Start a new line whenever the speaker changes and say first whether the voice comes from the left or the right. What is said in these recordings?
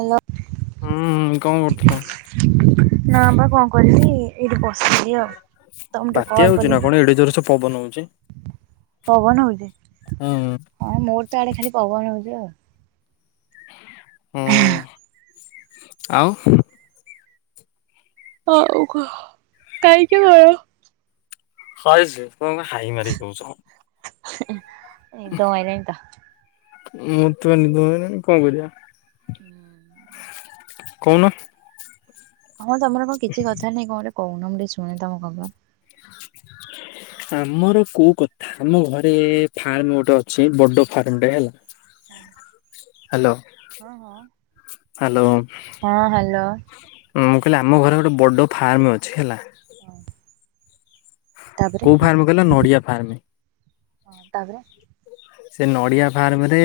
right: Hello,
left: ହୁଁ କଣ କରୁଥିଲ?
right: ନା ବା କଣ କହିବି? ଏଇଠି ବସିଚି ଆଉ, ତମକୁ ଟିକେ
left: ବାତ୍ୟା
right: କଲ
left: ହଉଛି ନା
right: କରିବି
left: କଣ ଏଡେ ଜୋର ସେ ପବନ ହଉଛି।
right: ପବନ ହଉଛି,
left: ହୁଁ
right: ହଁ ମୋର ତ ଆଡେ ଖାଲି ପବନ ହଉଛି ଆଉ।
left: ହୁଁ, ଆଉ?
right: ଆଉ କଣ୍ [unintelligible]
left: ହ ଯେ, କଣ ହାଇ ମାରି କହୁଚ?
right: ନିଦ ମାଇଲାଣି ତ।
left: ମୁଁ ତ ନିଦ ଭାଙ୍ଗିଲାନି କଣ କରିବା? କହୁନ?
right: ହଁ ତମର କଣ କିଛି କଥା ନାଇଁ, କଣ ଗୋଟେ କହୁନ ମୁଁ ଶୁଣେ ତମ କଥା
left: ଆମର କୋଉ କଥା ଆମ ଘରେ ଫାର୍ମ ଗୋଟେ ଅଛି। ବଡ ଫାର୍ମଟେ ହ୍ୟାଲୋ,
right: ହଁ ହଁ।
left: ହ୍ୟାଲୋ ଉଁ
right: ହଁ ହ୍ୟାଲୋ
left: କହିଲି ଆମ ଘରେ ଗୋଟେ ବଡ଼ ଫାର୍ମ ଅଛି ହେଲା।
right: ତାପରେ
left: କୋଉ ଫାର୍ମ କହିଲ ନଡିଆ ଫାର୍ମ।
right: ହଁ ତାପରେ
left: ସେ ନଡିଆ ଫାର୍ମ ରେ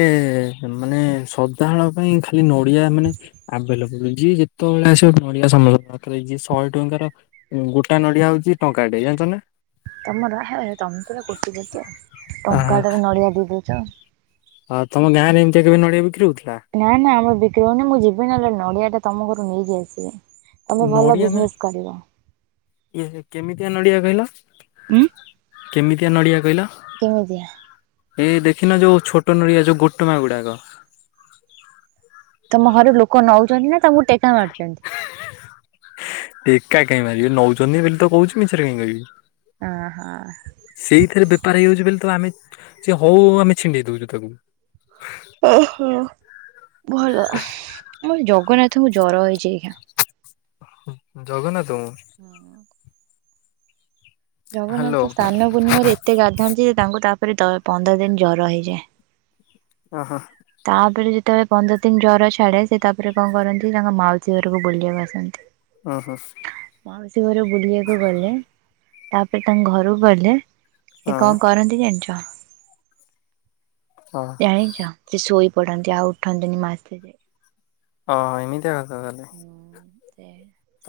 left: ମାନେ ସଦାହଳ ପାଇଁ ଖାଲି ନଡିଆ ମାନେ ଆ ଯିଏ ଯେତେବେଳେ ଆସିବ ନଡିଆ ସମସ୍ତଙ୍କ ରଖାହେଇଚି। ଶହେ ଟଙ୍କାର ଗୋଟା ନଡିଆ ହଉଛି କାଢେଇ ଯାନିଚନା
right: ତମର ହାଏ ତମେ ପୁରା କୋଟିପତିଆ ଟଙ୍କାଟାରେ ନଡିଆ ଦେଇଦେଇଛ।
left: ହଁ ତମ ଗାଁରେ ଏମିତି କେବେ ନଡିଆ ବିକ୍ରି ହଉଛି?
right: ନା ନା ଆମର ବିକ୍ରି ହଉନି। ମୁଁ ଯିବି ନହେଲେ, ନଡିଆ ଟେ ତମ ଘରୁ ନେଇକି ଆସିବି। ତମେ ଭଲ
left: ନଡିଆ ମାନେ
right: ବିଜିନେସ କରିବ।
left: ଏ ନଡ଼ିଆ କହିଲା।
right: ଉଁ
left: କେମିତିଆ ନଡ଼ିଆ କହିଲ?
right: କେମିତିଆ?
left: ଏଇ ଦେଖିନ ଯୋଉ ଛୋଟ ନଡ଼ିଆ ଯୋଉ ଗୋଟମା ଗୁଡାକ
right: ତମ ଘରେ ଲୋକ ନଉଛନ୍ତି ନା ତମକୁ ଟେକା ମାରୁଛନ୍ତି?
left: କାହିଁକି ମାରିବେ ନଉଛନ୍ତି ବୋଲି ତ କହୁଛି। ମିଛରେ କାହିଁକି କହିବି?
right: ଅହ।
left: ସେଇଥିରେ ବେପାର ହେଇଯାଉଛି ବୋଲି ତ ଆମେ ସେ ହଉ ଆମେ ଛିଣ୍ଡେଇ ଦଉଛୁ ତାକୁ।
right: ଓହୋ, ଭଲ ଆମ ଜଗନ୍ନାଥଙ୍କୁ ଜର ହେଇଛି କିଆଁ?
left: ଜଗନ୍ନାଥ ମୁଁ
right: ହଁ
left: ହ୍ୟାଲୋ
right: ଜଗନ୍ନାଥ ସ୍ନାନ ପୂର୍ଣ୍ଣିମାରେ ଏତେ ଗାଧାନ୍ତି ଏ ତାଙ୍କୁ ତାପରେ, ତ ପନ୍ଦର ଦିନ ଜର ହେଇଯାଏ।
left: ଓ ହୋ।
right: ତାପରେ, ଯେତେବେଳେ ପନ୍ଦର ଦିନ ଜର ଛାଡେ ସେ ତାପରେ କଣ କରନ୍ତି, ତାଙ୍କ ମାଉସୀ ଘରକୁ ବୁଲିବାକୁ ଆସନ୍ତି।
left: ଓହୋ।
right: ମାଉସୀ ଘର ବୁଲିବାକୁ ଗଲେ। ତାପରେ ତାଙ୍କ ଘରକୁ ଗଲେ
left: ହଁ
right: ସେ କଣ କରନ୍ତି ଜାଣିଛ?
left: ହଁ
right: ଜାଣିଛ ସେ ଶୋଇ ପଡନ୍ତି ଆଉ ଉଠନ୍ତିନି ମାସ ଯାଏ।
left: ହଁ ଏମିତିଆ କଥା ତାହେଲେ।
right: ସେ।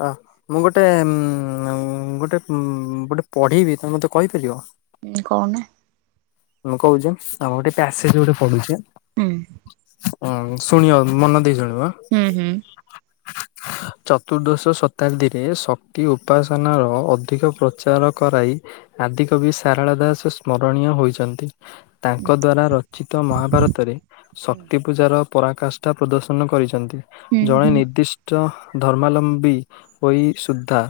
left: ହ ମୁଁ ଗୋଟେ ଉମ ଗୋଟେ ଉମ ଗୋଟେ ପଢ଼ିବି ତମେ ମୋତେ କହିପାରିବ।
right: ହୁଁ କହୁନ।
left: ମୁଁ କହୁଛି ଆମର ଗୋଟେ ପ୍ୟାସେଜ ଗୋଟେ ପଢୁଛି।
right: ହୁଁ।
left: ହଁ ଶୁଣିବ ମନ ଦେଇ ଶୁଣ
right: ହୁଁ ହୁଁ।
left: ଚତୁର୍ଦ୍ଦଶ ଶତାବ୍ଦୀରେ ଶକ୍ତି ଉପାସନାର ଅଧିକ ପ୍ରଚାର କରାଇ ଆଦିକବି ସାରଳା ଦାସ ସ୍ମରଣୀୟ ହୋଇଛ ନ୍ତି ତାଙ୍କ ଦ୍ୱାରା ରଚିତ ମହାଭାରତରେ
right: ହୁଁ
left: ଶକ୍ତି ପୂଜାର। ପରାକାଷ୍ଠା ପ୍ରଦର୍ଶନ କରିଛନ୍ତି
right: ହୁଁ
left: ଜଣେ
right: ହୁଁ।
left: ନିର୍ଦ୍ଦିଷ୍ଟ। ଧର୍ମାଲମ୍ବୀ ହୋଇ ସୁଦ୍ଧା।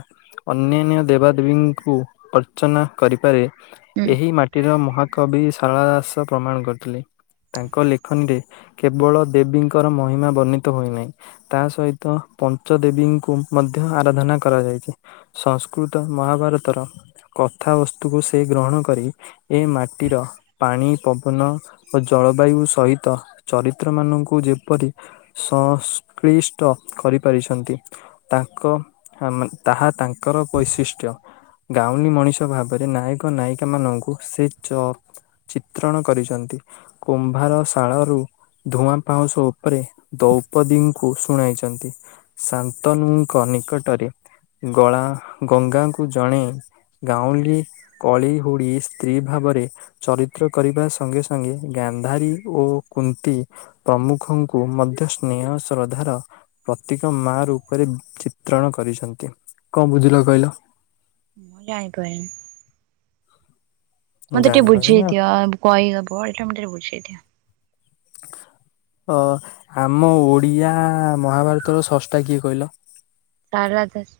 left: ଅନ୍ୟାନ୍ୟ ଦେବାଦେବୀଙ୍କୁ ଅର୍ଚ୍ଚନା କରିପାରେ
right: ହୁଁ
left: ଏହି ମାଟିର ମ କବି ସାରଳାଦାସ ପ୍ରମାଣ କରିଥିଲେ। ତାଙ୍କ ଲେଖନୀରେ କେବଳ ଦେବୀଙ୍କର ମହିମା ବର୍ଣ୍ଣିତ ହୋଇନାହିଁ ତା ସହିତ। ପଞ୍ଚ ଦେବୀଙ୍କୁ ମଧ୍ୟ ଆରାଧନା କରାଯାଇଛି ସଂସ୍କୃତ ମହାଭାରତର ସ କଥାବସ୍ତୁକୁ ସେ ଗ୍ରହଣ କରି ଏ ମା ଟିର ପାଣି ପବନ ଓ ଜଳବାୟୁ ସହିତ ଚରିତ୍ରମାନଙ୍କୁ ଯେପରି। ସଂଶକ୍ଳିଷ୍ଟ କରିପାରିଛନ୍ତି ତାଙ୍କ ମ ତାହା। ତାଙ୍କର ବୈଶିଷ୍ଟ୍ୟ ଗାଉଁଲି ମଣିଷ ଭାବରେ ନାୟକ ନାୟିକା ମାନଙ୍କୁ ସେ ଚ ଚିତ୍ରଣ କରିଛନ୍ତି କୁମ୍ଭାର ଶାଳରୁ। ଧୂଆଁ ପାଉଁଶ ଉପରେ ଦୌପଦୀଙ୍କୁ ଶୁଣାଇଛନ୍ତି ଶାନ୍ତନୁଙ୍କ। ନିକଟରେ। ଗଳା ଗଙ୍ଗାଙ୍କୁ ଜଣେ ଗାଉଁଲି କଳି ହୁଡି ସ୍ତ୍ରୀ ଭାବରେ ଚରିତ୍ର କରିବା ସଙ୍ଗେ ସଙ୍ଗେ ଗାନ୍ଧାରୀ ଓ କୁନ୍ତି।
right: ମୁଁ
left: ପ୍ରମୁଖଙ୍କୁ ମ ଧ ସ୍ନେହ ଶ୍ରଦ୍ଧାର ପ୍ରତୀକ ମା ରୂପରେ ଚିତ୍ରଣ କରିଛନ୍ତି। କଣ ବୁଝିଲ କହିଲ?
right: ମୁଁ ଜାଣି ପାରୁନି। ମତେ ଟିକେ
left: ଜାଣିପାରିଲିନି ଆଉ
right: ବୁଝେଇଦିଅ କହି ହବ ଏଟା ମତେ ଟିକେ ବୁଝେଇଦିଅ।
left: ଅ ଆମ ଓଡିଆ ମହାଭାରତର ସ୍ରଷ୍ଟା କିଏ କହିଲ?
right: ସାରଳା ଦାସ।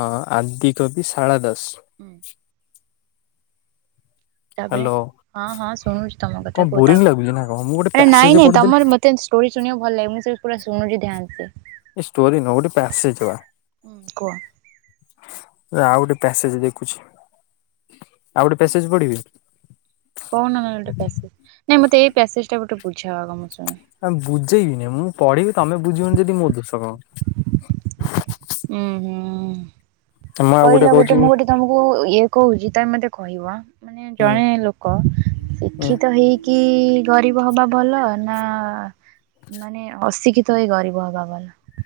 left: ଅଁ ଆଦିକବି ସାରଳା
right: ହୁଁ
left: ଦାସ।
right: ତାପରେ
left: ହ୍ୟାଲୋ
right: ହଁ ହଁ ଶୁଣୁଛି ତମ କଥା
left: କଣ
right: କୁ ତା
left: ବୋରିଂ ଲାଗୁଛି ନା କଣ ମୁଁ ଗୋଟେ
right: ଆରେ
left: ପ୍ୟାସେଜ
right: ନାଇଁ ନାଇଁ
left: ପଢିଦେଲି
right: ତମର ମତେ ଷ୍ଟୋରି ଶୁଣିବାକୁ ଭଲ ଲାଗେ ମୁଁ ସେ ପୁରା ଶୁଣୁଛି ଧ୍ୟାନ ସେ।
left: ଏ ଷ୍ଟୋରି ନୁହ ଗୋଟେ ପାସେଜ ବା।
right: ହୁଁ କୁହ
left: ଆଉ ଗୋଟେ ପ୍ୟାସେଜ ଦେଖୁଛି। ଆଉ ଗୋଟେ ପେସେଜ ପଢିବି।
right: କହୁନ କ ଗୋଟେ ପ୍ୟାସେଜ ନାଇ ମତେ ଏଇ ପ୍ୟାସେଜ ଟା ଗୋଟେ ବୁଝାଅ ଆଗ ମୁଁ ଶୁଣ
left: ଆ ବୁଝେଇବିନି ମୁଁ ପଢିବି ତମେ ବୁଝିବନି ଯଦି ମୋ ଦୋଷ କଣ।
right: ହୁଁ ହୁଁ
left: ମୁଁ ଆଉ
right: କହିଲ ଗୋଟେ
left: କହୁଛି
right: ମୁଁ ଗୋଟେ ତମକୁ ଇଏ କହୁଛି ତମେ ମତେ କହିବ ଆଁ ମାନେ
left: ହୁଁ
right: ଜଣେ ଲୋକ
left: ହୁଁ
right: ଶିକ୍ଷିତ ହେଇକି। ଗରିବ ହବା ଭଲ ନା ମାନେ ଅଶିକ୍ଷିତ ତ ହେଇ ଗରିବ ହବା ଭଲ।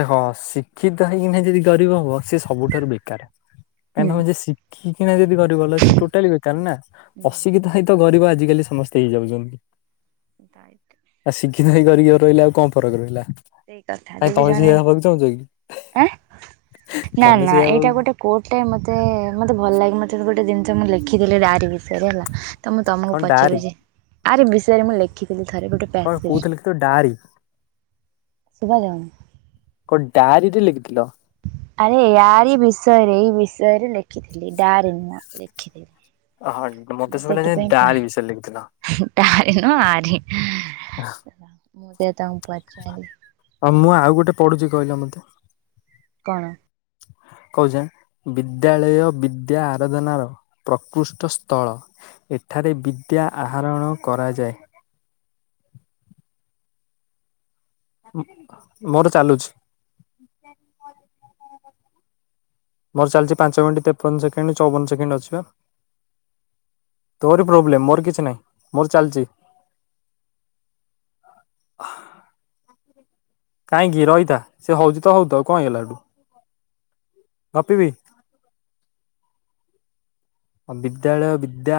left: ଦେଖ ଶିକ୍ଷିତ ହେଇକି ନାହି ଯଦି ଗରିବ ହବ। ସେ ସବୁଠାରୁ ବେକାର କାଇଁ
right: ହୁଁ।
left: ତମେ ଯଦି ଶିଖିକି ଣା ଯ ଗରିବ ସେ ଟୋଟାଲି କହିଚ ନା ଅସିକିଥା ହଇତ ଗରିବ ଆଜିକାଲି ସମସ୍ତେ ହେଇଯାଉଛନ୍ତି।
right: ଦାୟିତ୍ୱ।
left: କି ନାହିଁ କରିକି ରହିଲା ଆଉ କଣ ଫକ ରହିଲା।
right: ସେଇ କଥା।
left: ନାଇଁ
right: ଯଦି
left: ତମେ
right: ଜଣେ
left: ସିଏ ହେବାକୁ ଚାହୁଁଛ କି?
right: ଆଁ ନା
left: ତମେ
right: ନା
left: ସେଇଆ
right: ଏଇଟା
left: ହବାକୁ
right: ଗୋଟେ କୋଟେ ମତେ ମତେ ଭଲ ଲାଗେ ମତେ। ଗୋଟେ ଜିନିଷ ମୁଁ ଲେଖିଥିଲି ଆାରି ବିଷୟରେ ହେଲା ତ ମୁଁ ତମକୁ
left: କଣ ଡାଆରି
right: ପଚାରିଲି ଯେ ଆାର ବିଷୟରେ ମୁଁ ଲେଖିଥିଲି। ଥରେ ଗୋଟେ ପେ।
left: କଣ କହୁଥିଲ କି ତ ଡାଆରି
right: ଶୁଭାଯାମ।
left: କଣ ଡାଆରିରେ ଲେଖିଥିଲ।
right: ଆରେ ୟାର ଏ ବିଷୟରେ ଏଇ ବିଷୟରେ ଲେଖିଥିଲି ଡାର ନୁହଁ ଲେଖିଥିଲି।
left: ହଁ
right: ମୁଁ
left: ମତେ ସବୁ ଡାର ବିଷୟରେ ଲେଖିଥିଲ।
right: ଏନ ଆଠ। ତାଙ୍କୁ ପଚାରିଲି
left: ଆଉ ମୁଁ ଆଉ ଗୋଟେ। ପଡ଼ୁଛି କହିଲା ମୋତେ।
right: କଣ?
left: କହୁଛେ ବିଦ୍ୟାଳୟ ବିଦ୍ୟା ଆରାଧନାର ପ୍ରକୃଷ୍ଟ ସ୍ଥଳ ଏ। ଏଠାରେ ବିଦ୍ୟା ଆହରଣ କରାଯାଏ। ମୋର ଚାଲୁଛି। ମୋର ଚାଲିଚି ପାଞ୍ଚ ମିନିଟ ତେପନ ସେକେଣ୍ଡ ଚଉବନ ସେକେଣ୍ଡ ଅଛିିବା। ତୋରି ପ୍ରୋବ୍ଲେମ ମୋର କିଛି ନାହିଁ ମୋର ଚାଲିଚି। କାହିଁକି ରଇତା ସେ ହଉଚି ତ ହଉତାଉ କଣ ହେଇ ଗଲା ହେଠୁ? ଗପିବି? ବିଦ୍ୟାଳୟ ବିଦ୍ୟା।